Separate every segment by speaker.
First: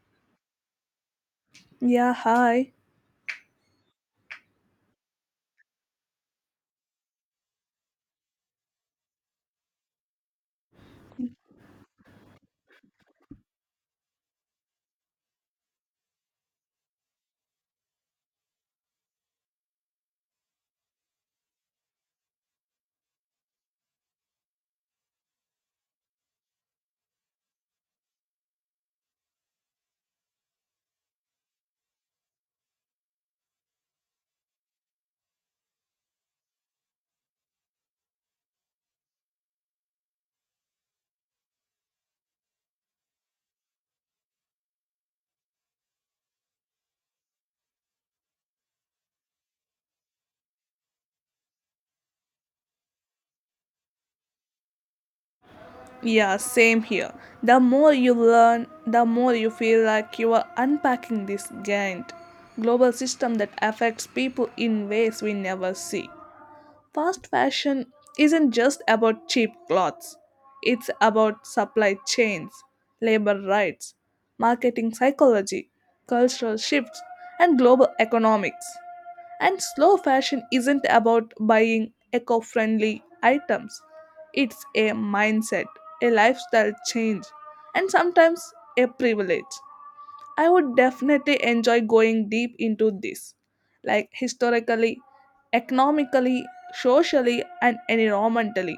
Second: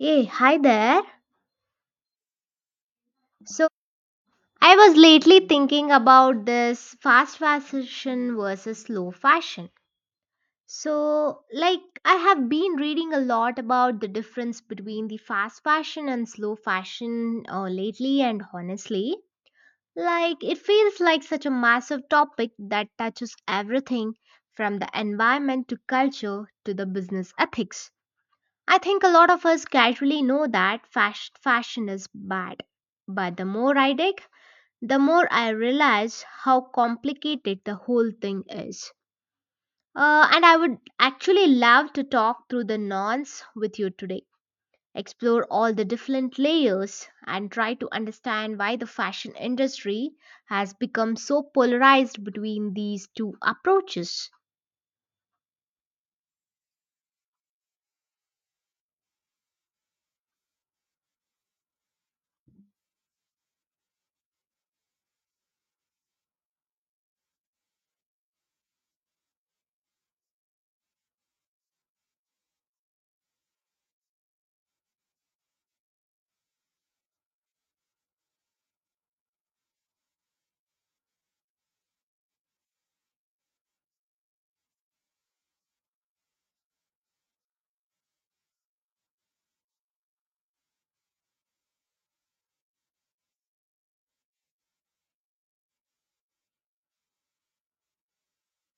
Speaker 1: Hey, hi there.
Speaker 2: Yeah, hi.
Speaker 1: So, I was lately thinking about this fast fashion versus slow fashion. So, like, I have been reading a lot about the difference between the fast fashion and slow fashion lately, and honestly, like, it feels like such a massive topic that touches everything from the environment to culture to the business ethics. I think a lot of us casually know that fast fashion is bad, but the more I dig, the more I realize how complicated the whole thing is. And I would actually love to talk through the nonce with you today, explore all the different layers, and try to understand why the fashion industry has become so polarized between these two approaches.
Speaker 2: Yeah, same here. The more you learn, the more you feel like you are unpacking this giant global system that affects people in ways we never see. Fast fashion isn't just about cheap clothes, it's about supply chains, labor rights, marketing psychology, cultural shifts, and global economics. And slow fashion isn't about buying eco friendly items, it's a mindset, a lifestyle change, and sometimes a privilege. I would definitely enjoy going deep into this, like historically, economically, socially, and environmentally.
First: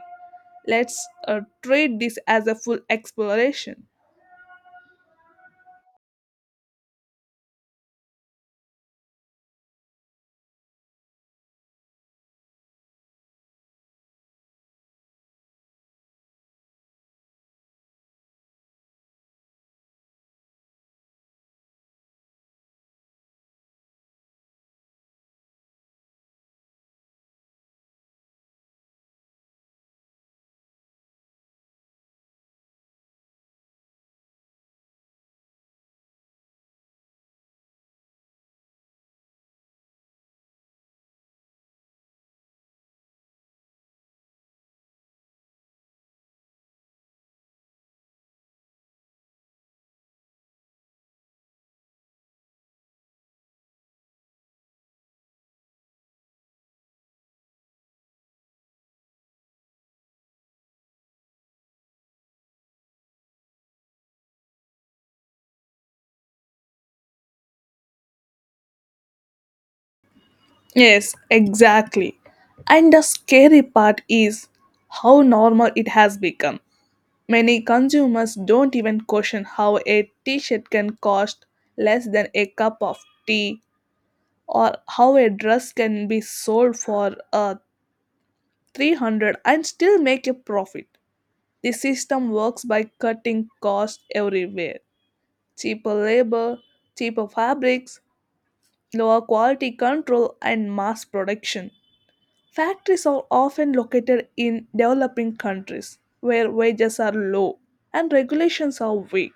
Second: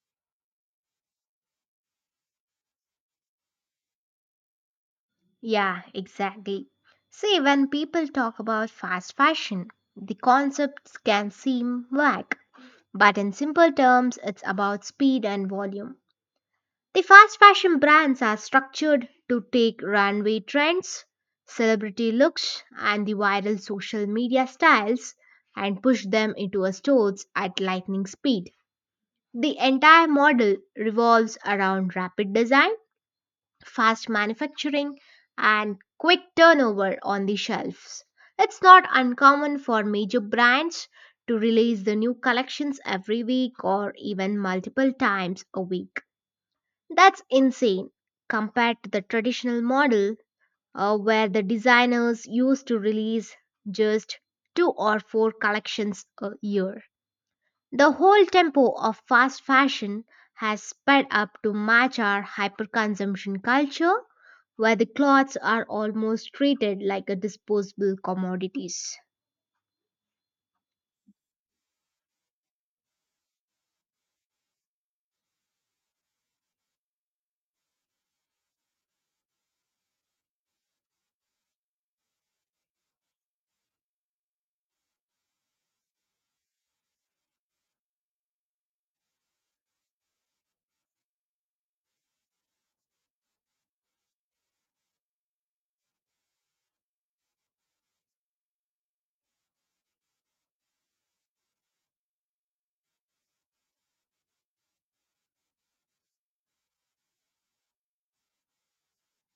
Speaker 2: Let's treat this as a full exploration.
Speaker 1: Yeah, exactly. See, when people talk about fast fashion, the concepts can seem vague, but in simple terms, it's about speed and volume. The fast fashion brands are structured to take runway trends, celebrity looks, and the viral social media styles and push them into our stores at lightning speed. The entire model revolves around rapid design, fast manufacturing, and quick turnover on the shelves. It's not uncommon for major brands to release the new collections every week or even multiple times a week. That's insane compared to the traditional model where the designers used to release just two or four collections a year. The whole tempo of fast fashion has sped up to match our hyperconsumption culture where the clothes are almost treated like a disposable commodities.
Speaker 2: Yes, exactly. And the scary part is how normal it has become. Many consumers don't even question how a t shirt can cost less than a cup of tea or how a dress can be sold for 300 and still make a profit. The system works by cutting costs everywhere cheaper labor, cheaper fabrics, lower quality control, and mass production. Factories are often located in developing countries where wages are low and regulations are weak.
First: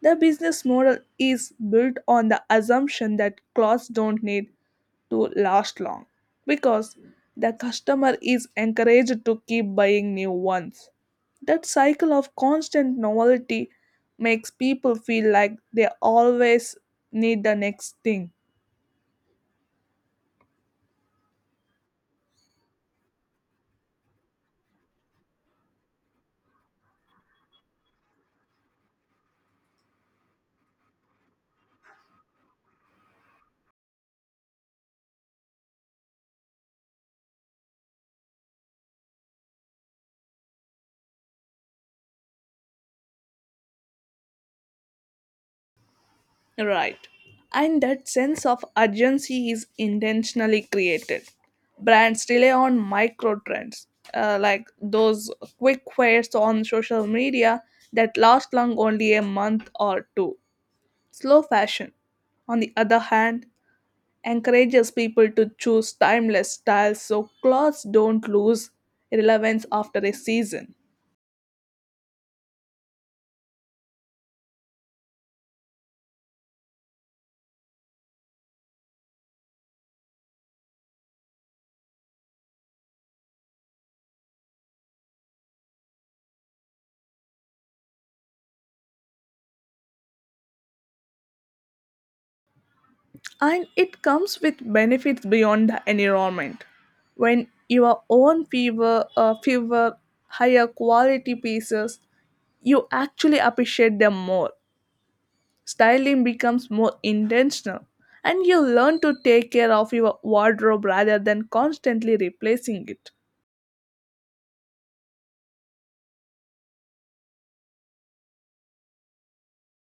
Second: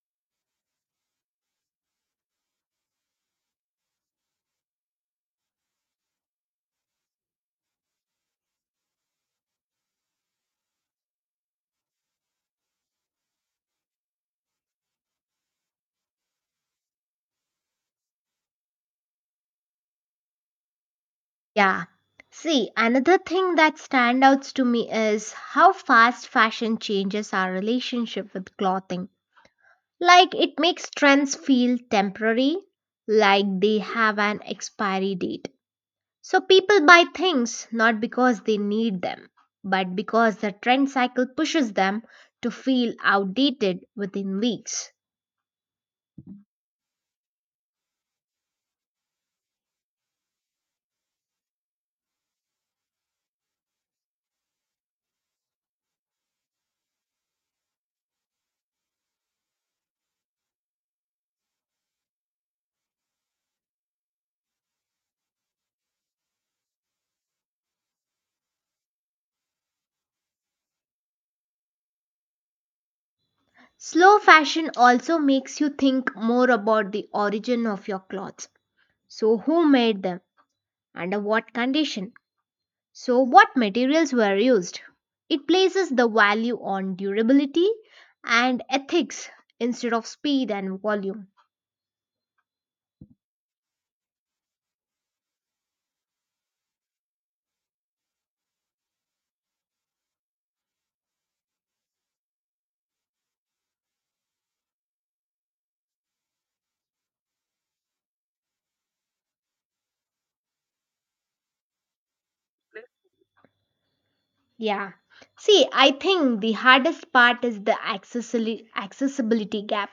Speaker 2: The business model is built on the assumption that clothes don't need to last long because the customer is encouraged to keep buying new ones. That cycle of constant novelty makes people feel like they always need the next thing.
Speaker 1: Yeah. See, another thing that stands out to me is how fast fashion changes our relationship with clothing. Like it makes trends feel temporary, like they have an expiry date. So people buy things not because they need them, but because the trend cycle pushes them to feel outdated within weeks.
Speaker 2: Right. And that sense of urgency is intentionally created. Brands rely on micro trends, like those quick fads on social media that last long only a month or two. Slow fashion, on the other hand, encourages people to choose timeless styles so clothes don't lose relevance after a season.
Speaker 1: Slow fashion also makes you think more about the origin of your clothes. So, who made them? Under what condition? So, what materials were used? It places the value on durability and ethics instead of speed and volume.
Speaker 2: And it comes with benefits beyond the environment. When your own fever, higher quality pieces, you actually appreciate them more. Styling becomes more intentional, and you learn to take care of your wardrobe rather than constantly replacing it.
Speaker 1: Yeah. See, I think the hardest part is the accessibility gap.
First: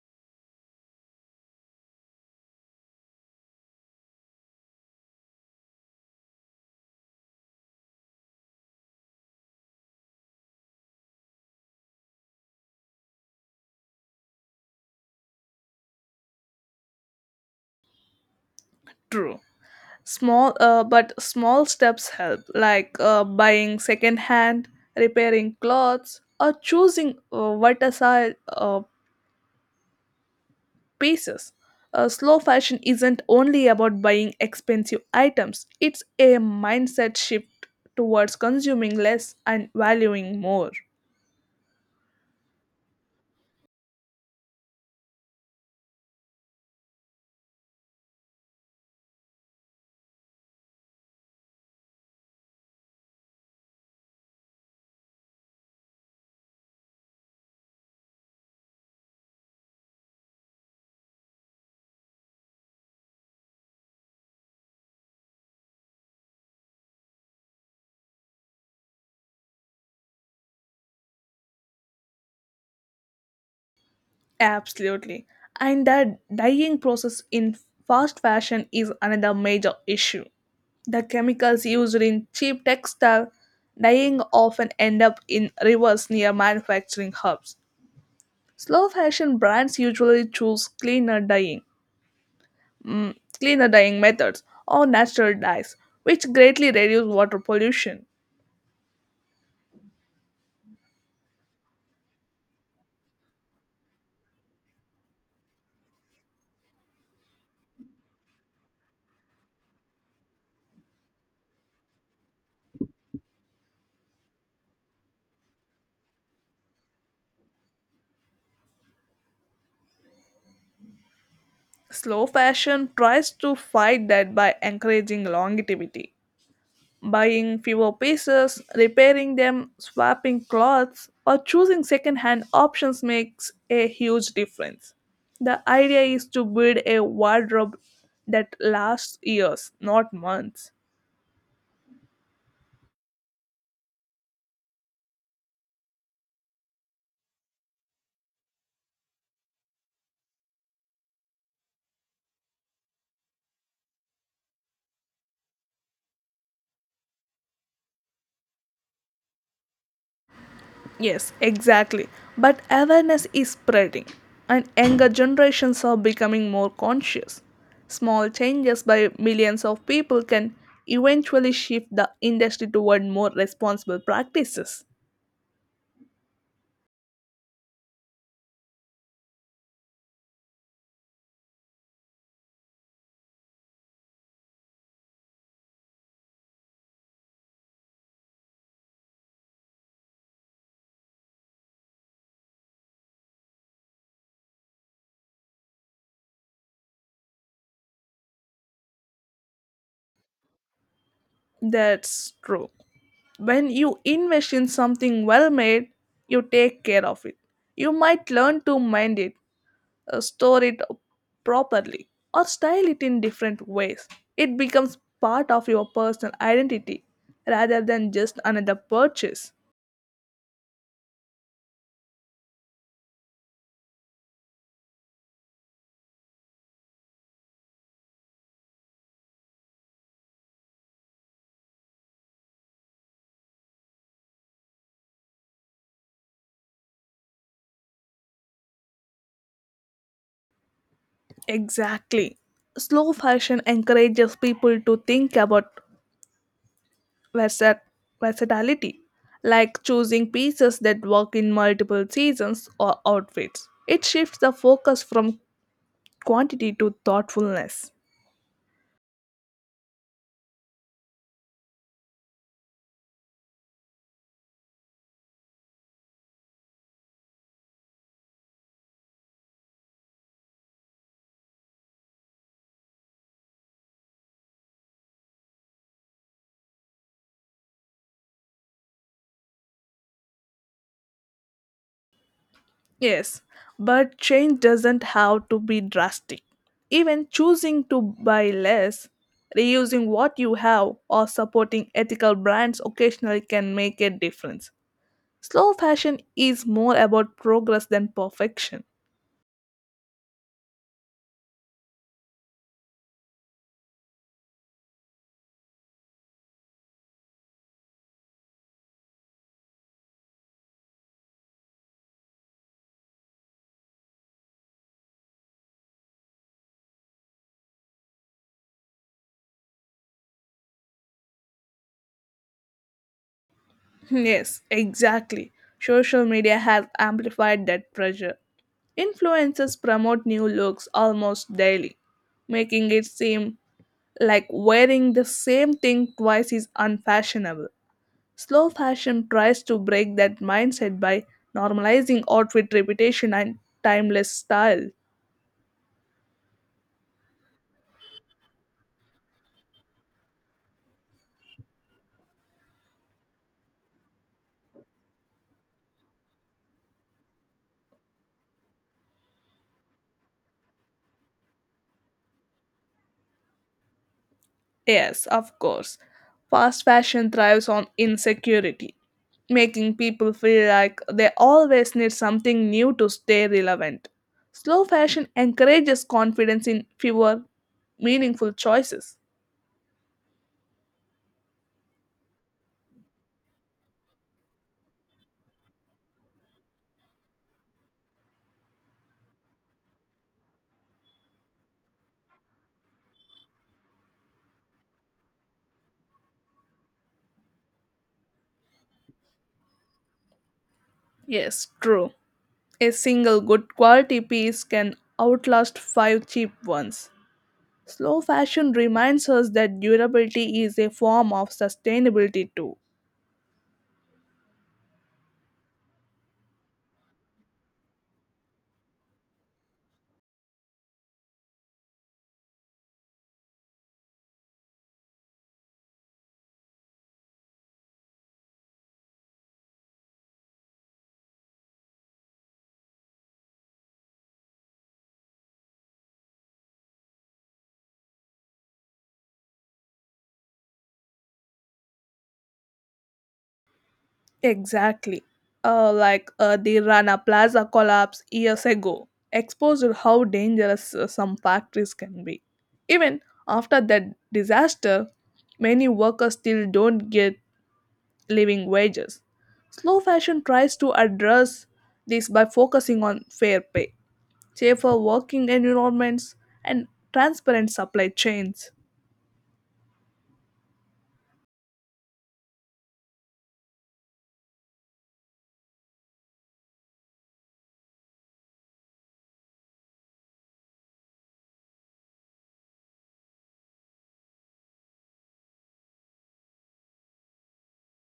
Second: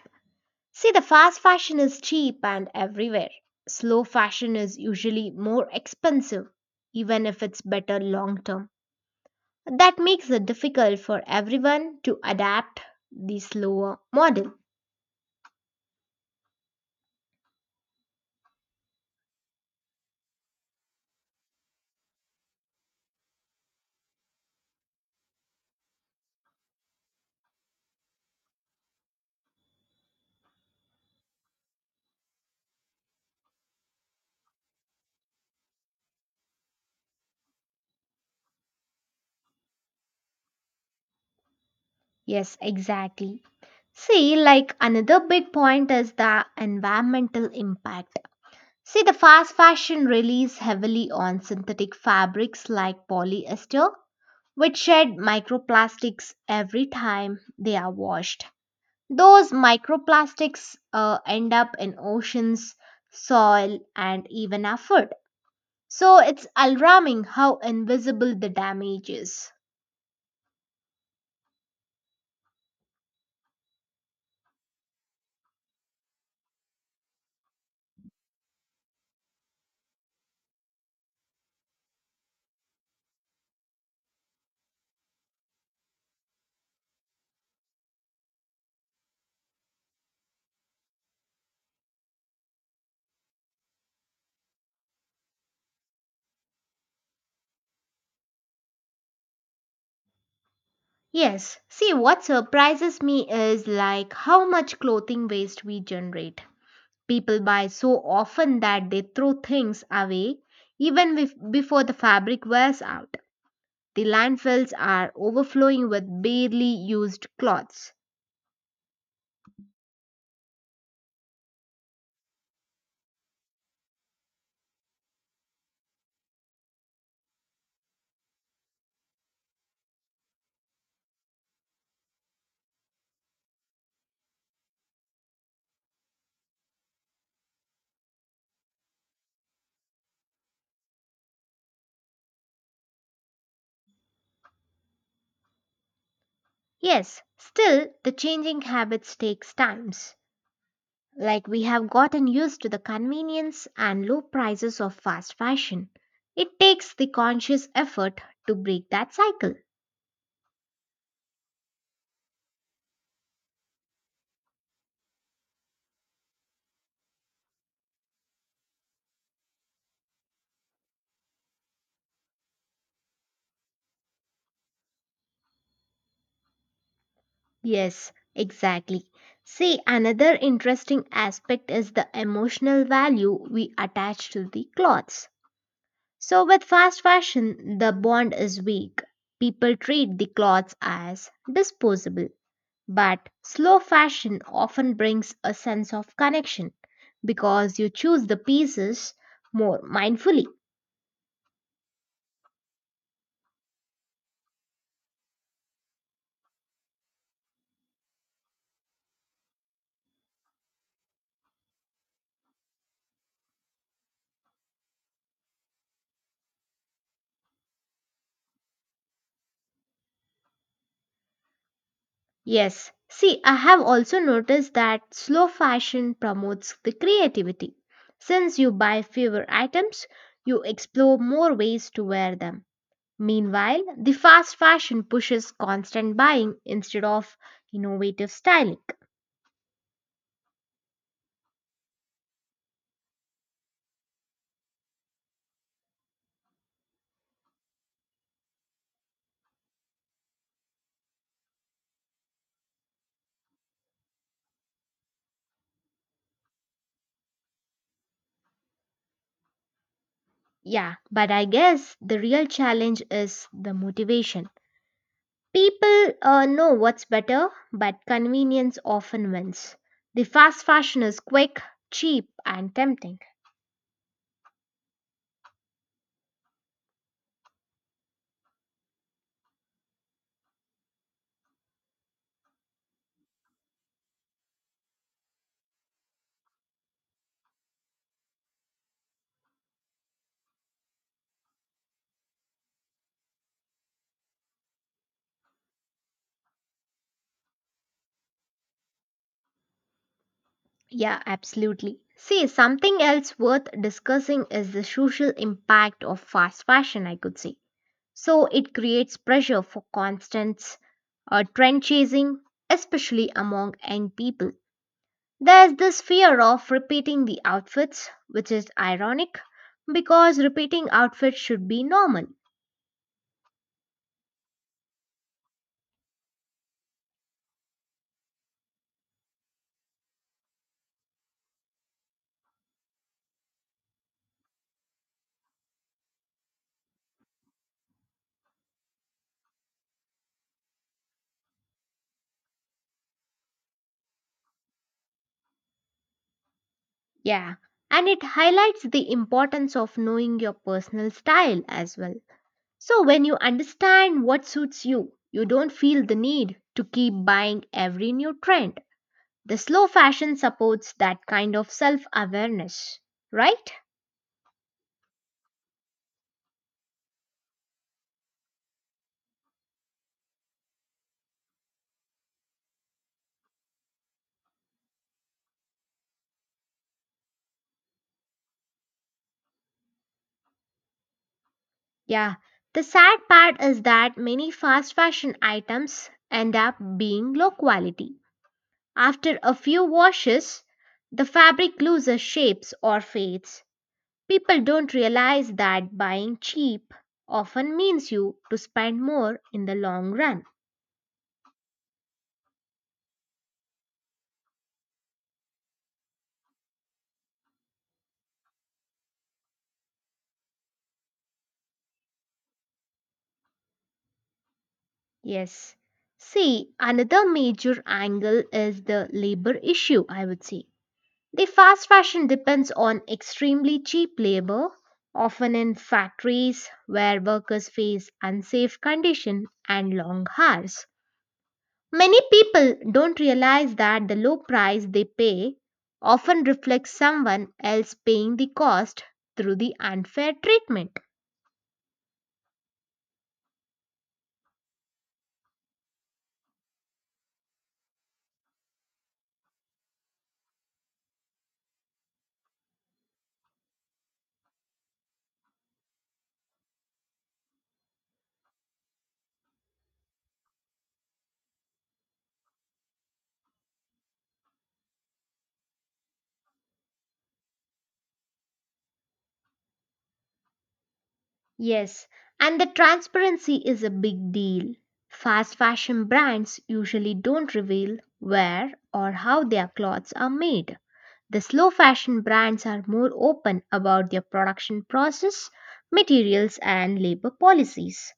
Speaker 1: See, the fast fashion is cheap and everywhere. Slow fashion is usually more expensive, even if it's better long term. That makes it difficult for everyone to adapt the slower model.
Speaker 2: True. But small steps help, like buying second hand, repairing clothes, or choosing versatile, pieces. Slow fashion isn't only about buying expensive items, it's a mindset shift towards consuming less and valuing more.
Speaker 1: Yes, exactly. See, like another big point is the environmental impact. See, the fast fashion relies heavily on synthetic fabrics like polyester, which shed microplastics every time they are washed. Those microplastics end up in oceans, soil, and even our food. So it's alarming how invisible the damage is.
Speaker 2: Absolutely. And the dyeing process in fast fashion is another major issue. The chemicals used in cheap textile dyeing often end up in rivers near manufacturing hubs. Slow fashion brands usually choose cleaner dyeing mm, cleaner dyeing methods, or natural dyes, which greatly reduce water pollution.
Speaker 1: Yes, see what surprises me is like how much clothing waste we generate. People buy so often that they throw things away even before the fabric wears out. The landfills are overflowing with barely used cloths.
Speaker 2: Slow fashion tries to fight that by encouraging longevity. Buying fewer pieces, repairing them, swapping clothes, or choosing second-hand options makes a huge difference. The idea is to build a wardrobe that lasts years, not months.
Speaker 1: Yes, still the changing habits takes times. Like we have gotten used to the convenience and low prices of fast fashion. It takes the conscious effort to break that cycle.
Speaker 2: Yes, exactly. But awareness is spreading, and younger generations are becoming more conscious. Small changes by millions of people can eventually shift the industry toward more responsible practices.
Speaker 1: Yes, exactly. See, another interesting aspect is the emotional value we attach to the clothes. So, with fast fashion, the bond is weak. People treat the clothes as disposable. But slow fashion often brings a sense of connection because you choose the pieces more mindfully.
Speaker 2: That's true. When you invest in something well made, you take care of it. You might learn to mind it store it properly, or style it in different ways. It becomes part of your personal identity rather than just another purchase.
Speaker 1: Yes. See, I have also noticed that slow fashion promotes the creativity. Since you buy fewer items, you explore more ways to wear them. Meanwhile, the fast fashion pushes constant buying instead of innovative styling.
Speaker 2: Exactly. Slow fashion encourages people to think about versat- versatility, like choosing pieces that work in multiple seasons or outfits. It shifts the focus from quantity to thoughtfulness.
Speaker 1: Yeah, but I guess the real challenge is the motivation. People know what's better, but convenience often wins. The fast fashion is quick, cheap, and tempting.
Speaker 2: Yes, but change doesn't have to be drastic. Even choosing to buy less, reusing what you have, or supporting ethical brands occasionally can make a difference. Slow fashion is more about progress than perfection.
Speaker 1: Yeah, absolutely. See, something else worth discussing is the social impact of fast fashion, I could say. So it creates pressure for constant trend chasing, especially among young people. There's this fear of repeating the outfits, which is ironic because repeating outfits should be normal.
Speaker 2: Yes, exactly. Social media has amplified that pressure. Influencers promote new looks almost daily, making it seem like wearing the same thing twice is unfashionable. Slow fashion tries to break that mindset by normalizing outfit repetition and timeless style.
Speaker 1: Yeah, and it highlights the importance of knowing your personal style as well. So, when you understand what suits you, you don't feel the need to keep buying every new trend. The slow fashion supports that kind of self awareness, right?
Speaker 2: Yes, of course. Fast fashion thrives on insecurity, making people feel like they always need something new to stay relevant. Slow fashion encourages confidence in fewer meaningful choices.
Speaker 1: Yeah. The sad part is that many fast fashion items end up being low quality. After a few washes, the fabric loses shapes or fades. People don't realize that buying cheap often means you to spend more in the long run.
Speaker 2: Yes, true. A single good quality piece can outlast five cheap ones. Slow fashion reminds us that durability is a form of sustainability too.
Speaker 1: Yes. See, another major angle is the labor issue, I would say. The fast fashion depends on extremely cheap labor, often in factories where workers face unsafe conditions and long hours. Many people don't realize that the low price they pay often reflects someone else paying the cost through the unfair treatment.
Speaker 2: Exactly. Like the Rana Plaza collapse years ago exposed how dangerous some factories can be. Even after that disaster, many workers still don't get living wages. Slow fashion tries to address this by focusing on fair pay, safer working environments, and transparent supply chains.
Speaker 1: Yes, and the transparency is a big deal. Fast fashion brands usually don't reveal where or how their clothes are made. The slow fashion brands are more open about their production process, materials, and labor policies.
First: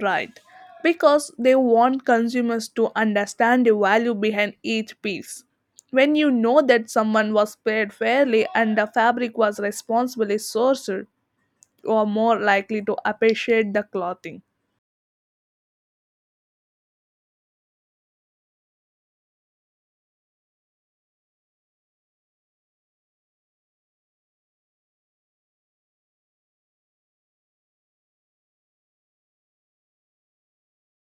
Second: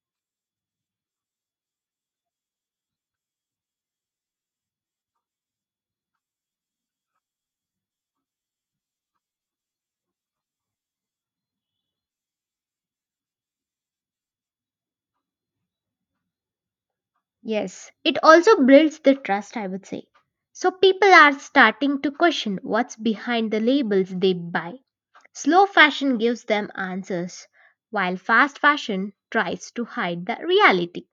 Speaker 2: Right. Because they want consumers to understand the value behind each piece. When you know that someone was paid fairly and the fabric was responsibly sourced, you are more likely to appreciate the clothing.
Speaker 1: Yes, it also builds the trust, I would say. So people are starting to question what's behind the labels they buy. Slow fashion gives them answers, while fast fashion tries to hide the reality.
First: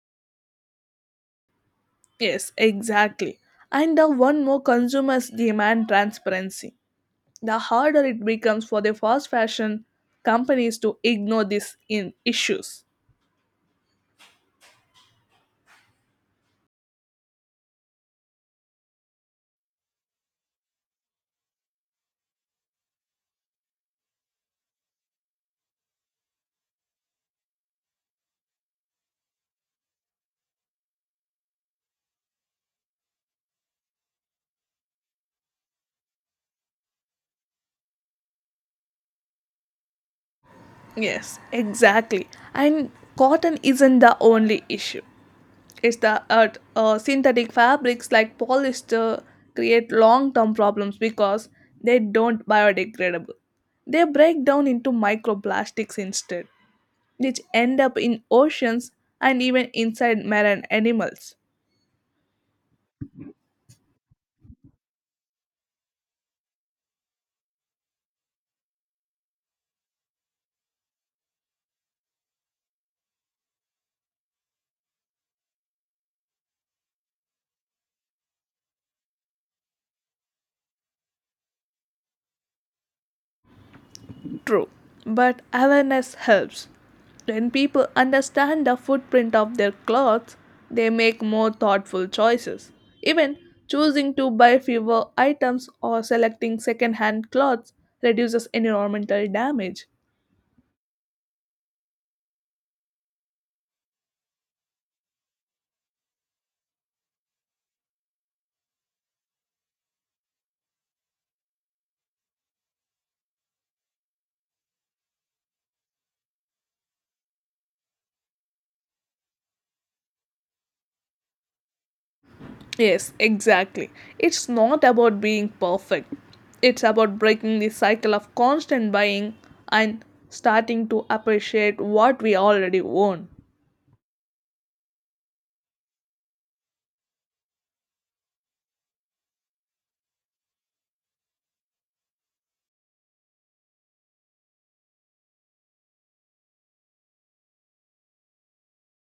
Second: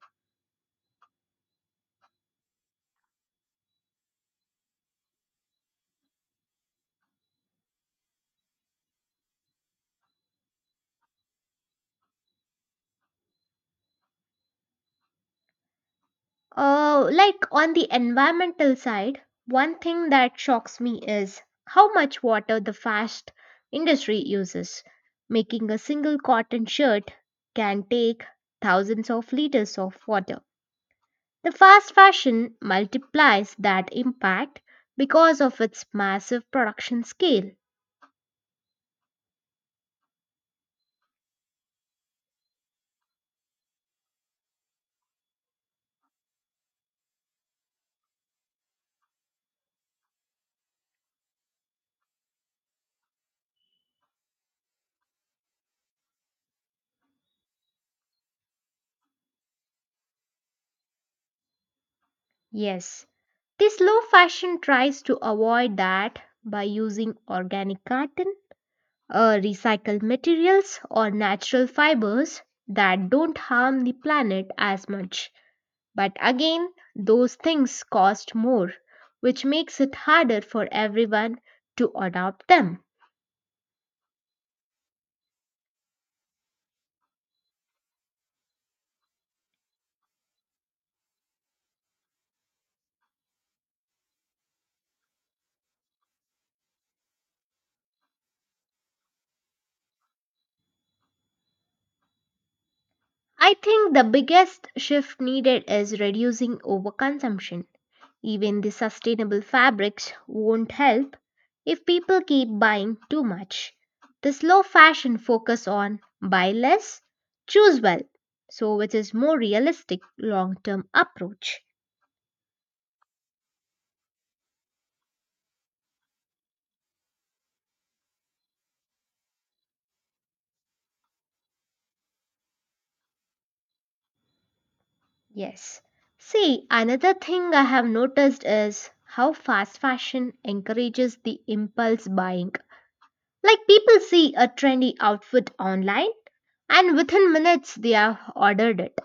Speaker 2: Yes, exactly. And the one more consumers demand transparency. The harder it becomes for the fast fashion companies to ignore these in issues.
Speaker 1: Like on the environmental side, one thing that shocks me is how much water the fast industry uses. Making a single cotton shirt can take thousands of liters of water. The fast fashion multiplies that impact because of its massive production scale.
Speaker 2: Yes, exactly. And cotton isn't the only issue. It's the synthetic fabrics like polyester create long-term problems because they don't biodegradable. They break down into microplastics instead, which end up in oceans and even inside marine animals.
Speaker 1: Yes, the slow fashion tries to avoid that by using organic cotton, recycled materials, or natural fibers that don't harm the planet as much. But again, those things cost more, which makes it harder for everyone to adopt them.
Speaker 2: True, but awareness helps. When people understand the footprint of their clothes, they make more thoughtful choices. Even choosing to buy fewer items or selecting second-hand clothes reduces environmental damage.
Speaker 1: I think the biggest shift needed is reducing overconsumption. Even the sustainable fabrics won't help if people keep buying too much. The slow fashion focus on buy less, choose well, so which is more realistic long-term approach.
Speaker 2: Yes, exactly. It's not about being perfect. It's about breaking the cycle of constant buying and starting to appreciate what we already own.
Speaker 1: Yes. See, another thing I have noticed is how fast fashion encourages the impulse buying. Like people see a trendy outfit online and within minutes they have ordered it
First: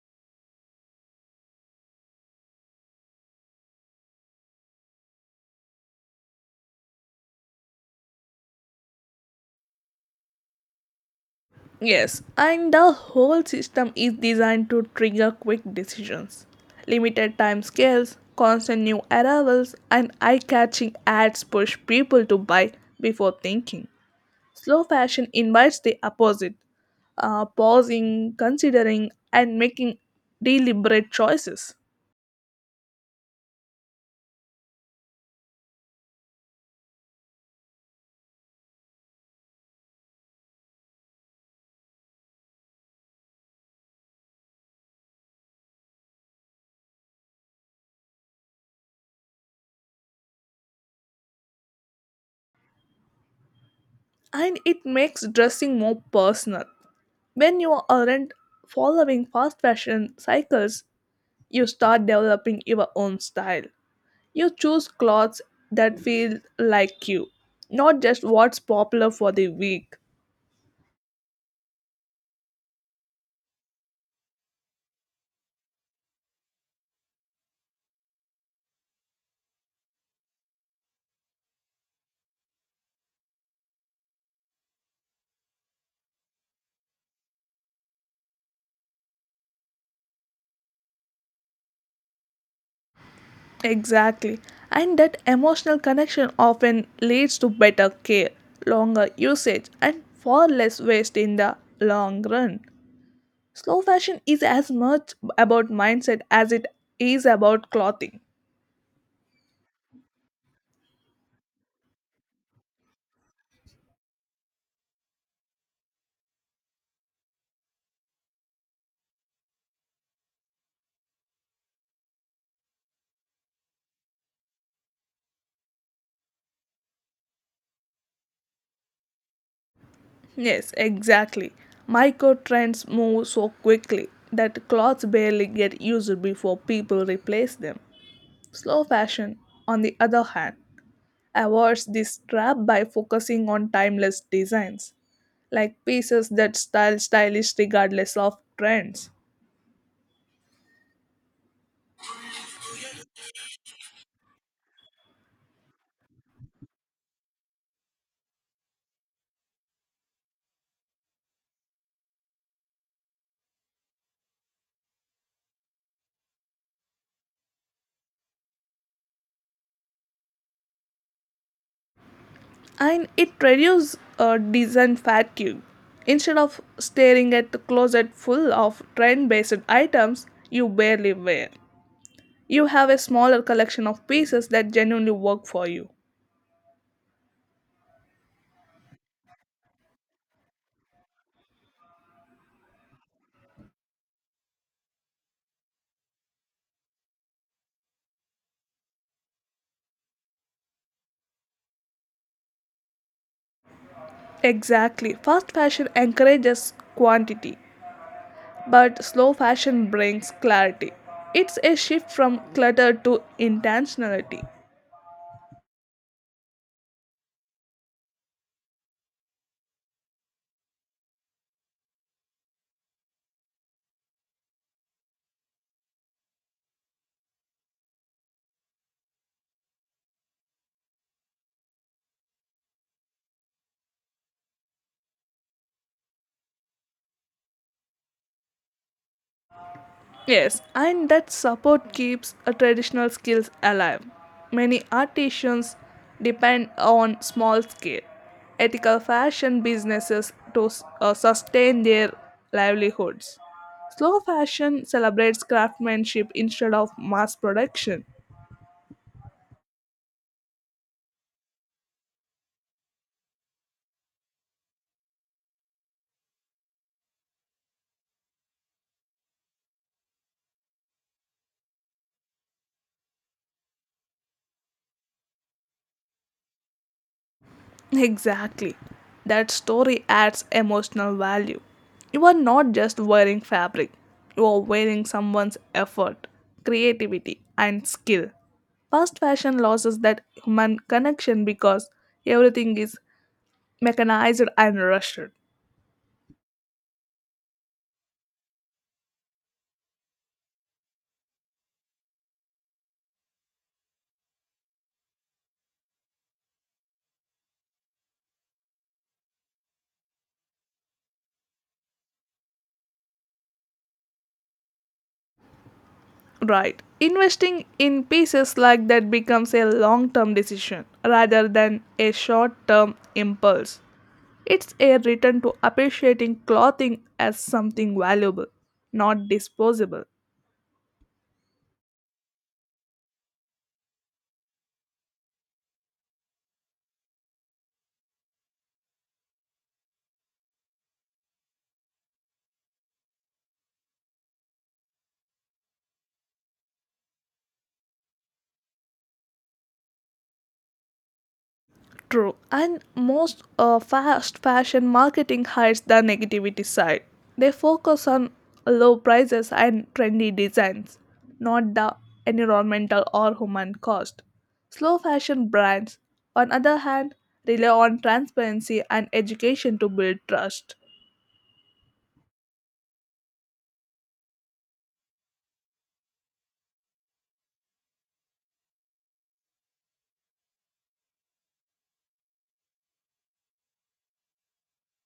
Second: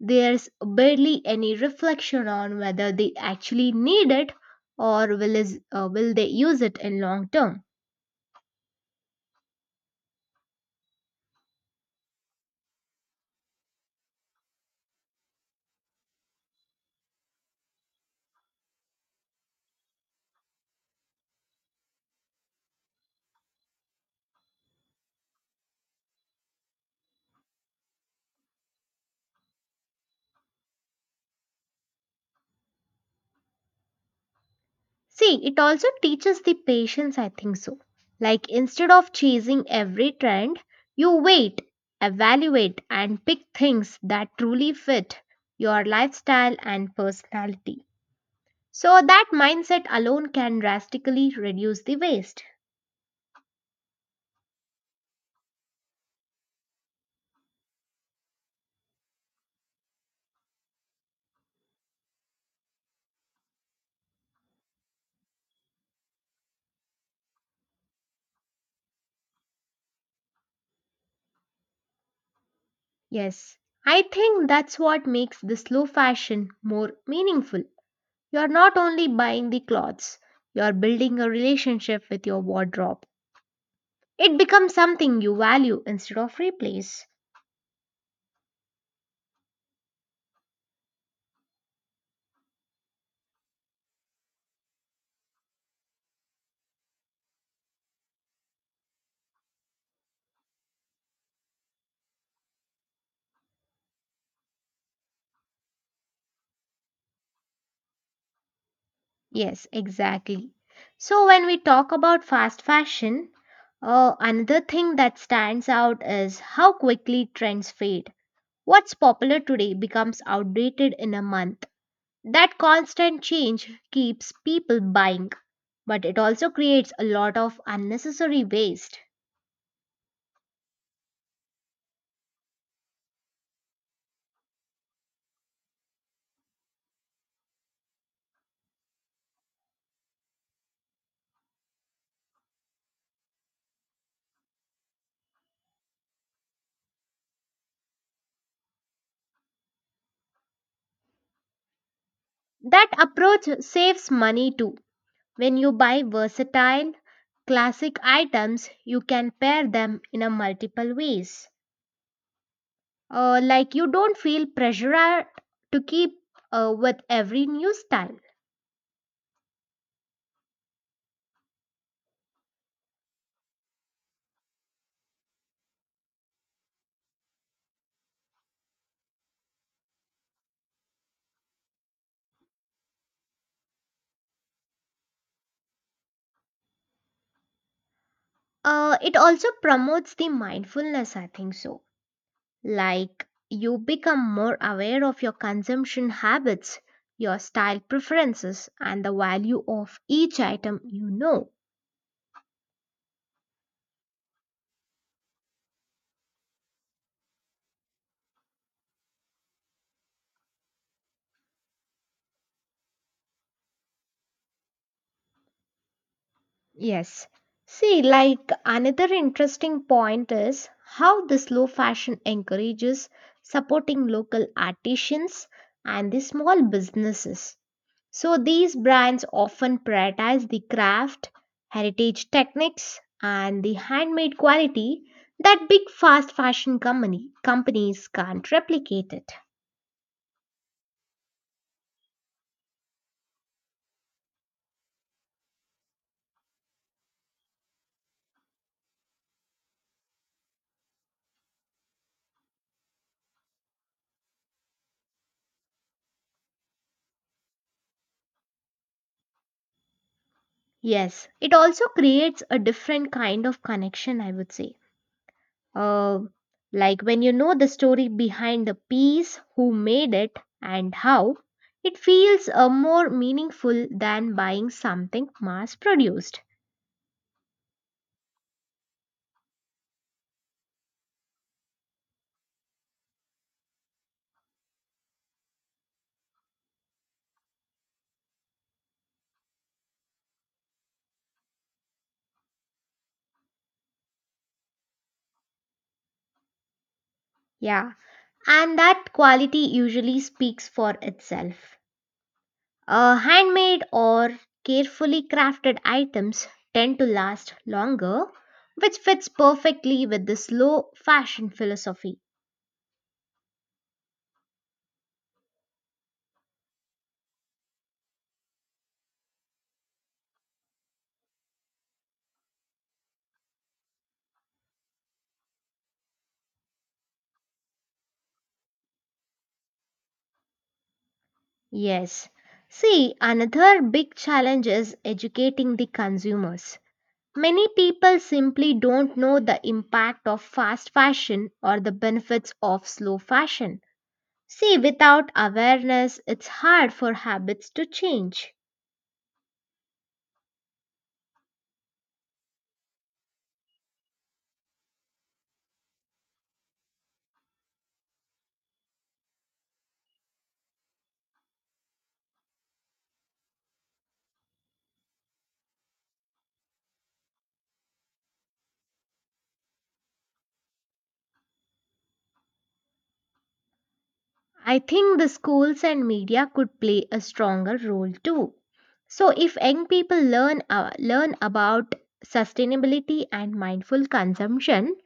Speaker 1: There's barely any reflection on whether they actually need it or will they use it in long term.
Speaker 2: Yes, and the whole system is designed to trigger quick decisions. Limited time scales, constant new arrivals, and eye catching ads push people to buy before thinking. Slow fashion invites the opposite, pausing, considering, and making deliberate choices.
Speaker 1: See, it also teaches the patience, I think so. Like instead of chasing every trend, you wait, evaluate, and pick things that truly fit your lifestyle and personality. So that mindset alone can drastically reduce the waste.
Speaker 2: And it makes dressing more personal. When you aren't following fast fashion cycles, you start developing your own style. You choose clothes that feel like you, not just what's popular for the week.
Speaker 1: Yes, I think that's what makes the slow fashion more meaningful. You're not only buying the clothes, you're building a relationship with your wardrobe. It becomes something you value instead of replace.
Speaker 2: Exactly. And that emotional connection often leads to better care, longer usage, and far less waste in the long run. Slow fashion is as much about mindset as it is about clothing.
Speaker 1: Yes, exactly. So, when we talk about fast fashion, another thing that stands out is how quickly trends fade. What's popular today becomes outdated in a month. That constant change keeps people buying, but it also creates a lot of unnecessary waste.
Speaker 2: Yes, exactly. Micro trends move so quickly that clothes barely get used before people replace them. Slow fashion, on the other hand, avoids this trap by focusing on timeless designs, like pieces that style stylish regardless of trends.
Speaker 1: That approach saves money too. When you buy versatile classic items, you can pair them in a multiple ways. Like you don't feel pressured to keep with every new style.
Speaker 2: And it reduces design fatigue. Instead of staring at the closet full of trend based items you barely wear, you have a smaller collection of pieces that genuinely work for you.
Speaker 1: It also promotes the mindfulness, I think so. Like you become more aware of your consumption habits, your style preferences, and the value of each item you know.
Speaker 2: Exactly. Fast fashion encourages quantity but slow fashion brings clarity. It's a shift from clutter to intentionality.
Speaker 1: Yes. See, like another interesting point is how the slow fashion encourages supporting local artisans and the small businesses. So these brands often prioritize the craft, heritage techniques, and the handmade quality that big fast fashion company companies can't replicate it.
Speaker 2: Yes, and that support keeps traditional skills alive. Many artisans depend on small scale, ethical fashion businesses to sustain their livelihoods. Slow fashion celebrates craftsmanship instead of mass production.
Speaker 1: Yes, it also creates a different kind of connection, I would say Uh, like when you know the story behind the piece, who made it, and how, it feels more meaningful than buying something mass produced.
Speaker 2: Exactly. That story adds emotional value. You are not just wearing fabric, you are wearing someone's effort, creativity, and skill. Fast fashion loses that human connection because everything is mechanized and rushed.
Speaker 1: Yeah, and that quality usually speaks for itself. Handmade or carefully crafted items tend to last longer, which fits perfectly with the slow fashion philosophy.
Speaker 2: Right. Investing in pieces like that becomes a long term decision rather than a short term impulse. It's a return to appreciating clothing as something valuable, not disposable.
Speaker 1: Yes. See, another big challenge is educating the consumers. Many people simply don't know the impact of fast fashion or the benefits of slow fashion. See, without awareness, it's hard for habits to change.
Speaker 2: True, and most fast fashion marketing hides the negativity side. They focus on low prices and trendy designs, not the environmental or human cost. Slow fashion brands, on other hand, rely on transparency and education to build trust.
Speaker 1: I think the schools and media could play a stronger role too. So, if young people learn about sustainability and mindful consumption,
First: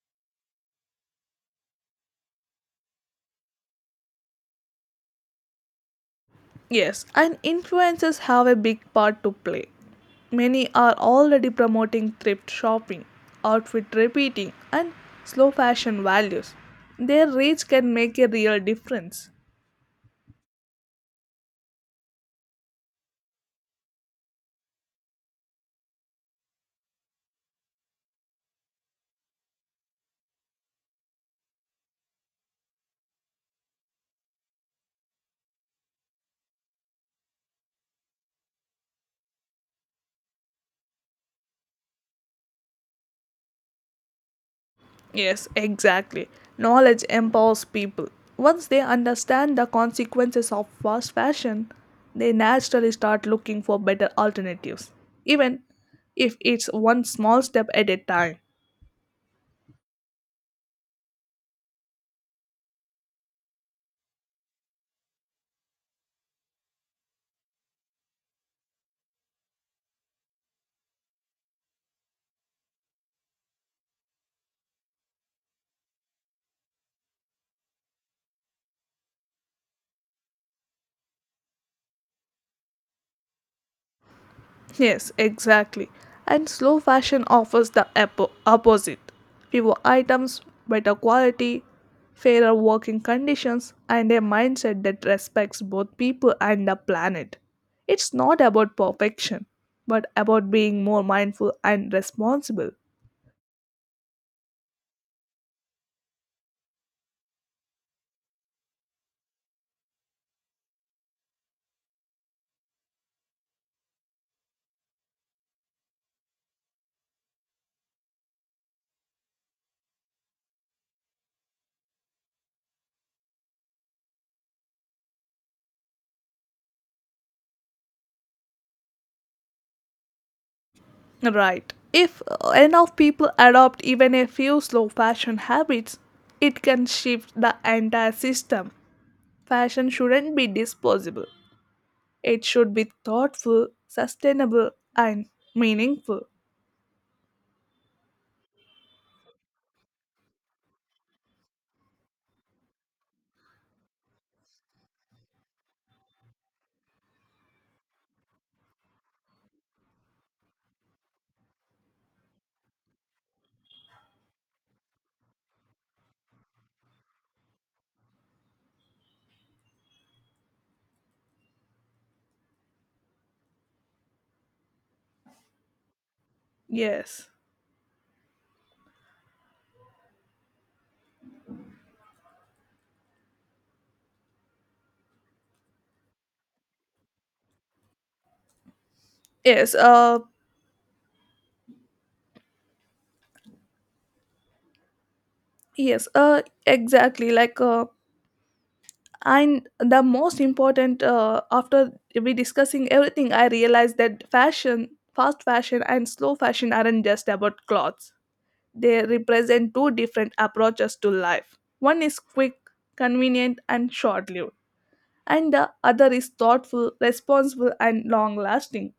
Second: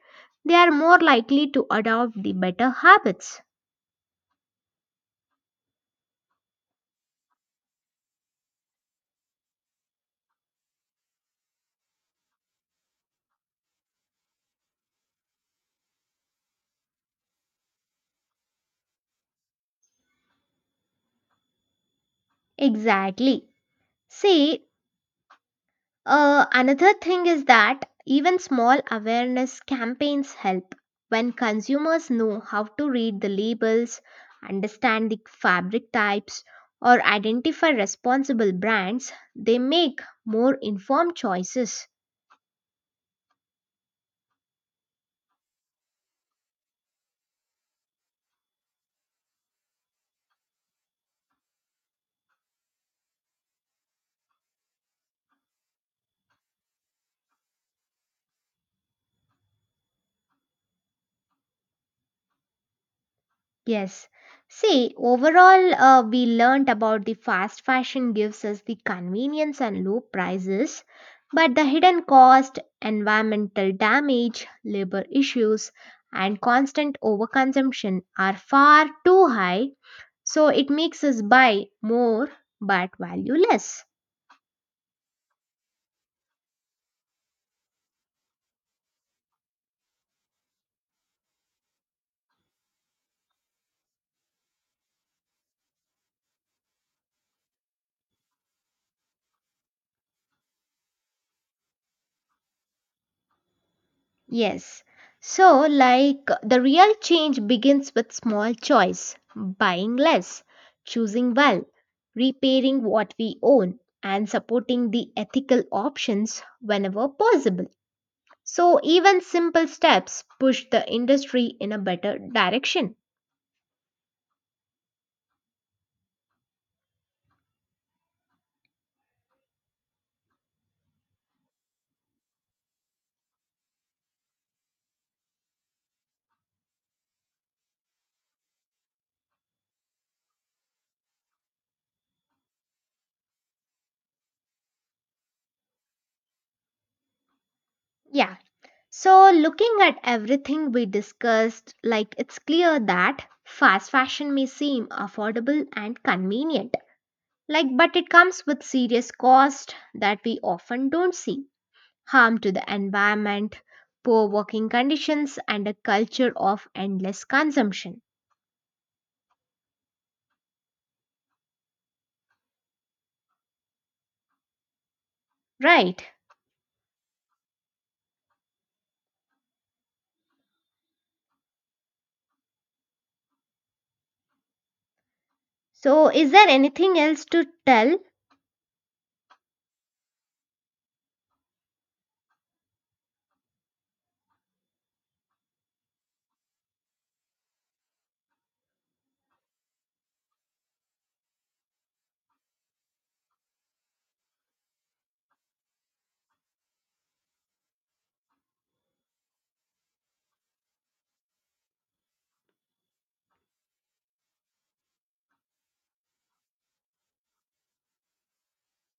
Speaker 1: they are more likely to adopt the better habits.
Speaker 2: Yes, and influencers have a big part to play. Many are already promoting thrift shopping, outfit repeating, and slow fashion values. Their reach can make a real difference.
Speaker 1: Exactly. See, another thing is that even small awareness campaigns help. When consumers know how to read the labels, understand the fabric types, or identify responsible brands, they make more informed choices.
Speaker 2: Yes, exactly. Knowledge empowers people. Once they understand the consequences of fast fashion, they naturally start looking for better alternatives, even if it's one small step at a time.
Speaker 1: Yes. See, overall, we learnt about the fast fashion gives us the convenience and low prices, but the hidden cost, environmental damage, labor issues, and constant overconsumption are far too high, so it makes us buy more but value less.
Speaker 2: Yes, exactly. And slow fashion offers the opposite fewer items, better quality, fairer working conditions, and a mindset that respects both people and the planet. It's not about perfection, but about being more mindful and responsible.
Speaker 1: Yes. So, like, the real change begins with small choice buying less, choosing well, repairing what we own, and supporting the ethical options whenever possible. So, even simple steps push the industry in a better direction.
Speaker 2: Right. If enough people adopt even a few slow fashion habits, it can shift the entire system. Fashion shouldn't be disposable, it should be thoughtful, sustainable, and meaningful.
Speaker 1: Yeah. So, looking at everything we discussed, like, it's clear that fast fashion may seem affordable and convenient. Like, but it comes with serious cost that we often don't see: harm to the environment, poor working conditions, and a culture of endless consumption. Right.
Speaker 2: Yes.
Speaker 1: So, is there anything else to tell?
Speaker 2: Yes. Uh. Yes. Exactly. And the most important after we discussing everything, I realized that fashion fast fashion and slow fashion aren't just about clothes. They represent two different approaches to life. One is quick, convenient and short lived, and the other is thoughtful, responsible and long lasting.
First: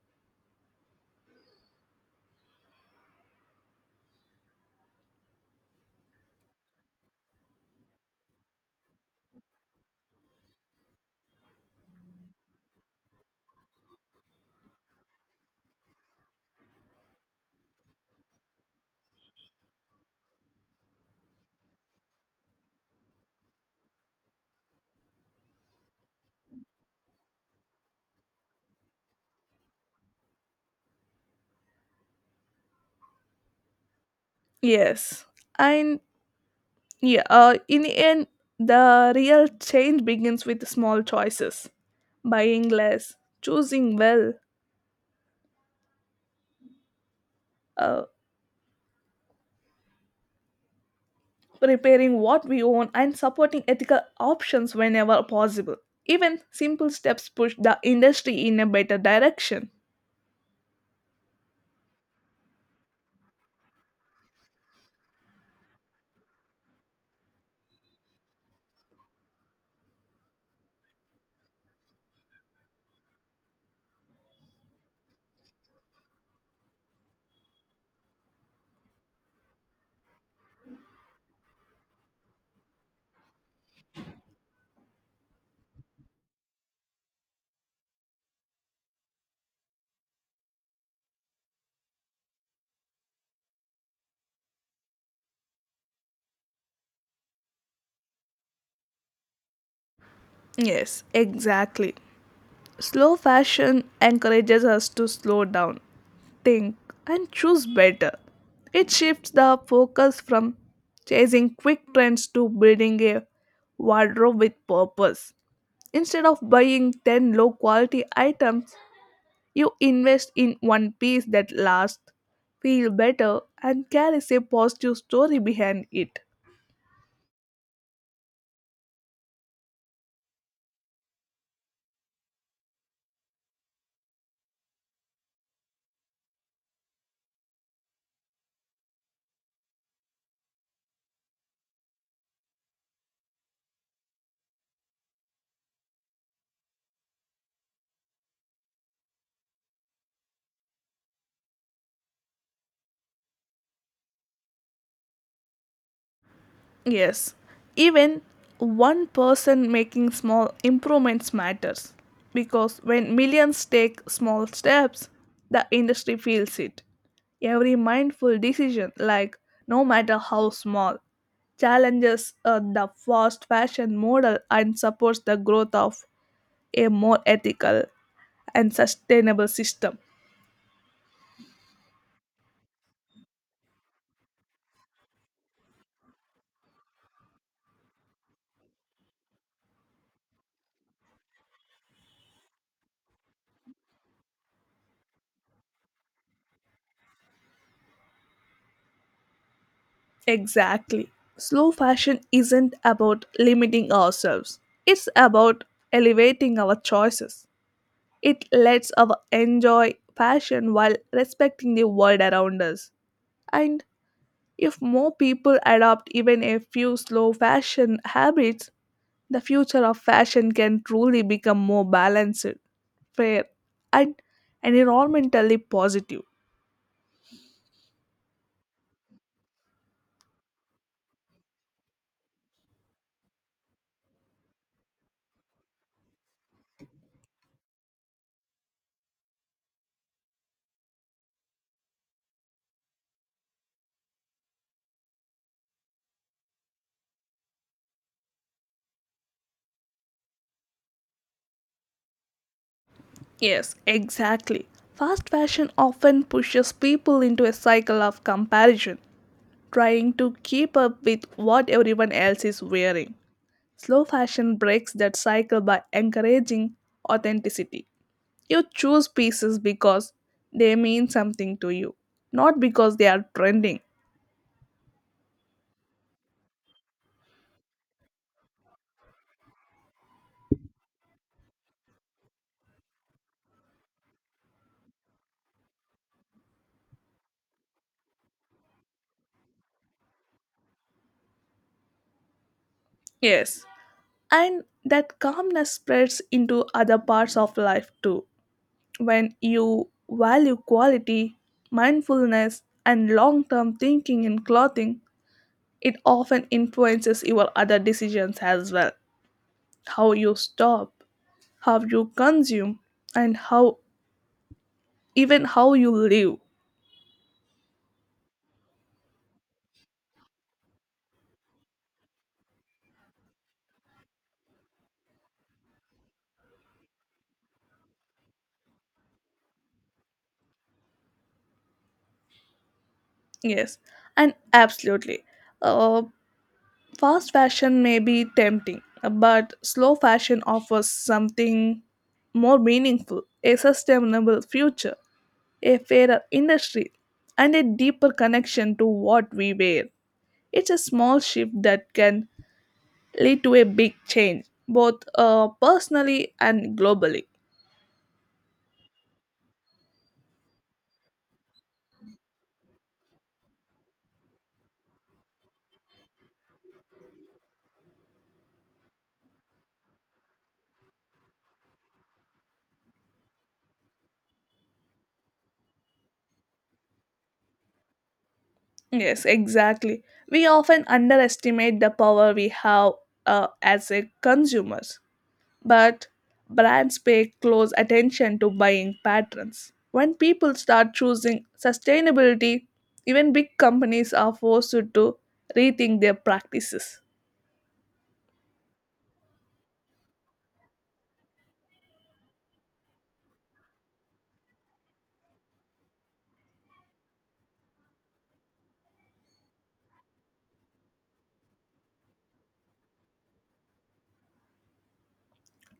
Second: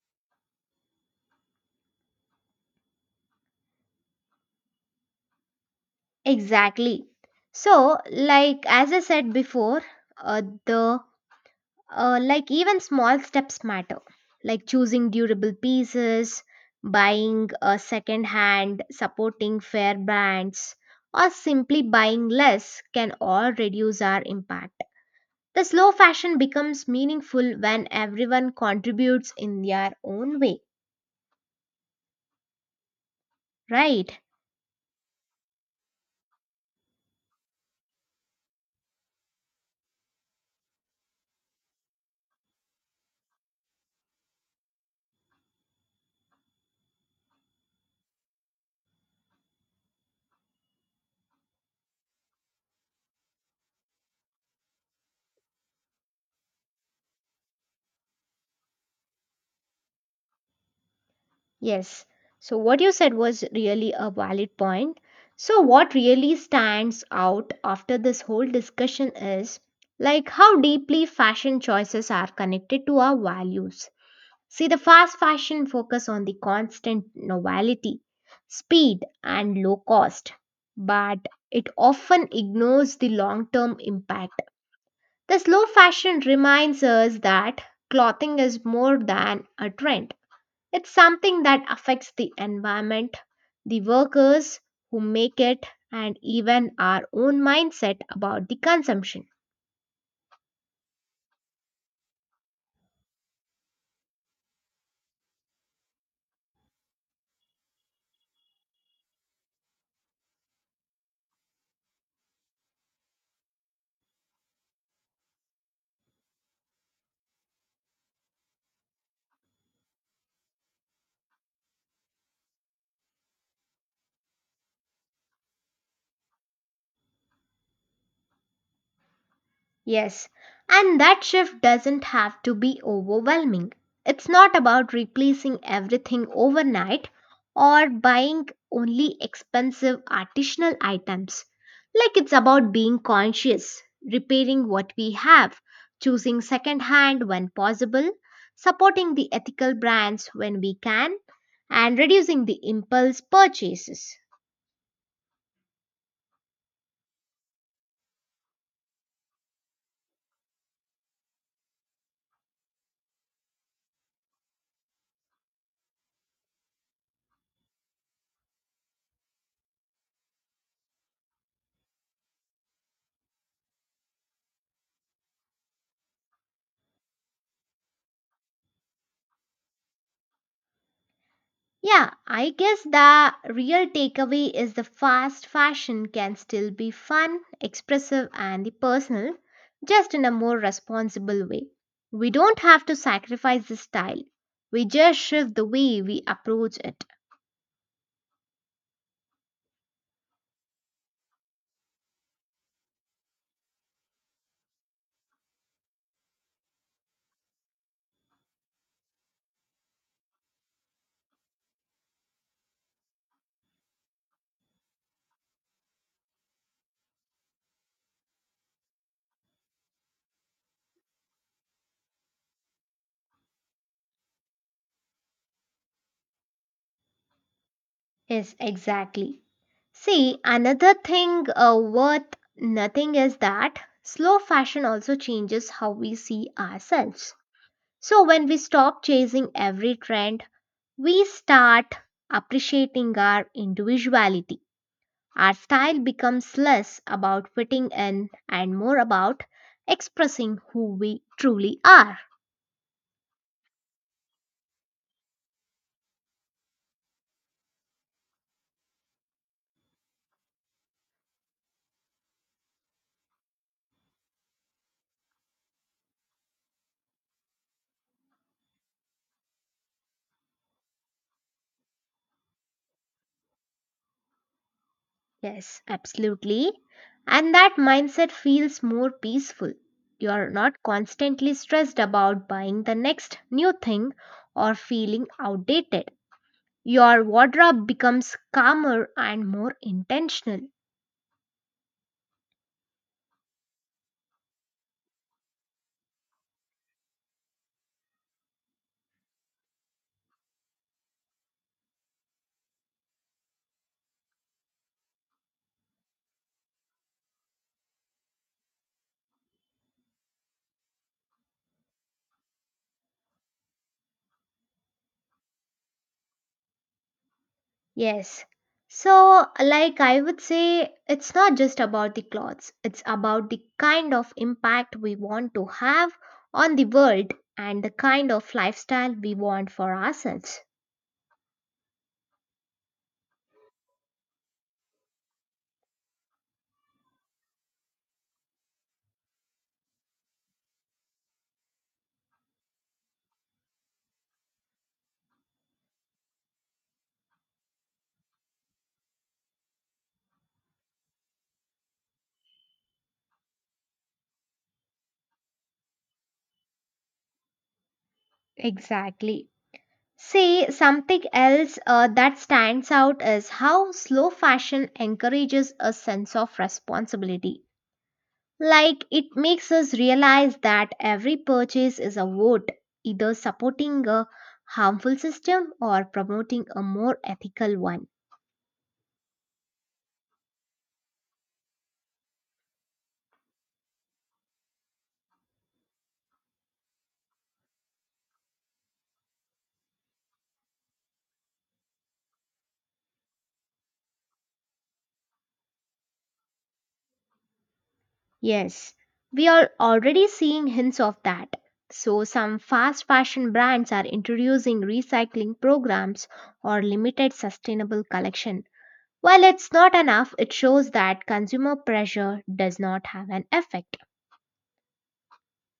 Speaker 1: Exactly. So, like, as I said before, the like even small steps matter, like choosing durable pieces, buying a second hand, supporting fair brands, or simply buying less can all reduce our impact. The slow fashion becomes meaningful when everyone contributes in their own way, right?
Speaker 2: Yes and Yeah, in the end, the real change begins with small choices buying less, choosing well, uh, repairing what we own, and supporting ethical options whenever possible. Even simple steps push the industry in a better direction.
Speaker 1: Yes. So, what you said was really a valid point. So, what really stands out after this whole discussion is like how deeply fashion choices are connected to our values. See, the fast fashion focus on the constant novelty, speed, and low cost, but it often ignores the long term impact. The slow fashion reminds us that clothing is more than a trend. It's something that affects the environment, the workers who make it, and even our own mindset about the consumption.
Speaker 2: Yes, exactly. Slow fashion encourages us to slow down, think, and choose better. It shifts the focus from chasing quick trends to building a wardrobe with purpose. Instead of buying 10 low quality items, you invest in one piece that lasts, feel better, and carries a positive story behind it.
Speaker 1: Yes, and that shift doesn't have to be overwhelming. It's not about replacing everything overnight or buying only expensive artisanal items. Like it's about being conscious, repairing what we have, choosing secondhand when possible, supporting the ethical brands when we can, and reducing the impulse purchases.
Speaker 2: Yes, even one person making small improvements matters because when millions take small steps, the industry feels it. Every mindful decision, like no matter how small, challenges the fast fashion model and supports the growth of a more ethical and sustainable system.
Speaker 1: Yeah, I guess the real takeaway is the fast fashion can still be fun, expressive, and the personal, just in a more responsible way. We don't have to sacrifice the style, we just shift the way we approach it.
Speaker 2: Exactly. Slow fashion isn't about limiting ourselves, it's about elevating our choices. It lets us enjoy fashion while respecting the world around us. And if more people adopt even a few slow fashion habits, the future of fashion can truly become more balanced, fair, and environmentally positive.
Speaker 1: Yes, exactly. See, another thing worth nothing is that slow fashion also changes how we see ourselves. So, when we stop chasing every trend, we start appreciating our individuality. Our style becomes less about fitting in and more about expressing who we truly are.
Speaker 2: Yes, exactly. Fast fashion often pushes people into a cycle of comparison, trying to keep up with what everyone else is wearing. Slow fashion breaks that cycle by encouraging authenticity. You choose pieces because they mean something to you, not because they are trending.
Speaker 1: Yes, absolutely. And that mindset feels more peaceful. You're not constantly stressed about buying the next new thing or feeling outdated. Your wardrobe becomes calmer and more intentional.
Speaker 2: Yes. And that calmness spreads into other parts of life too. When you value quality, mindfulness, and long term thinking in clothing, it often influences your other decisions as well. How you stop, how you consume, and how even how you live.
Speaker 1: Yes. So, like I would say, it's not just about the clothes, it's about the kind of impact we want to have on the world and the kind of lifestyle we want for ourselves.
Speaker 2: Yes, and absolutely. Uh, Fast fashion may be tempting, but slow fashion offers something more meaningful, a sustainable future, a fairer industry, and a deeper connection to what we wear. It's a small shift that can lead to a big change, both personally and globally.
Speaker 1: Exactly. See something else that stands out is how slow fashion encourages a sense of responsibility. Like, it makes us realize that every purchase is a vote, either supporting a harmful system or promoting a more ethical one.
Speaker 2: Yes, exactly. We often underestimate the power we have as a consumers, but brands pay close attention to buying patterns. When people start choosing sustainability, even big companies are forced to rethink their practices.
Speaker 1: Yes, we are already seeing hints of that. So, some fast fashion brands are introducing recycling programs or limited sustainable collection. While it's not enough, it shows that consumer pressure does not have an effect.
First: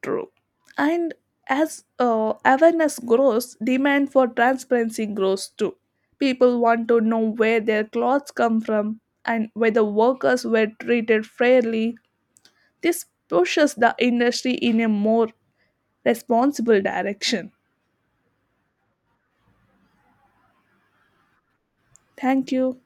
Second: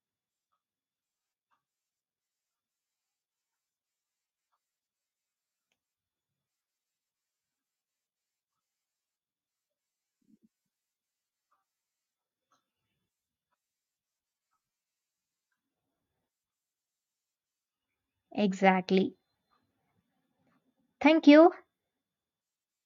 Speaker 2: True. And as awareness grows, demand for transparency grows too. People want to know where their clothes come from and whether workers were treated fairly. This pushes the industry in a more responsible direction.
Speaker 1: Exactly. Thank you.
Speaker 2: Thank you.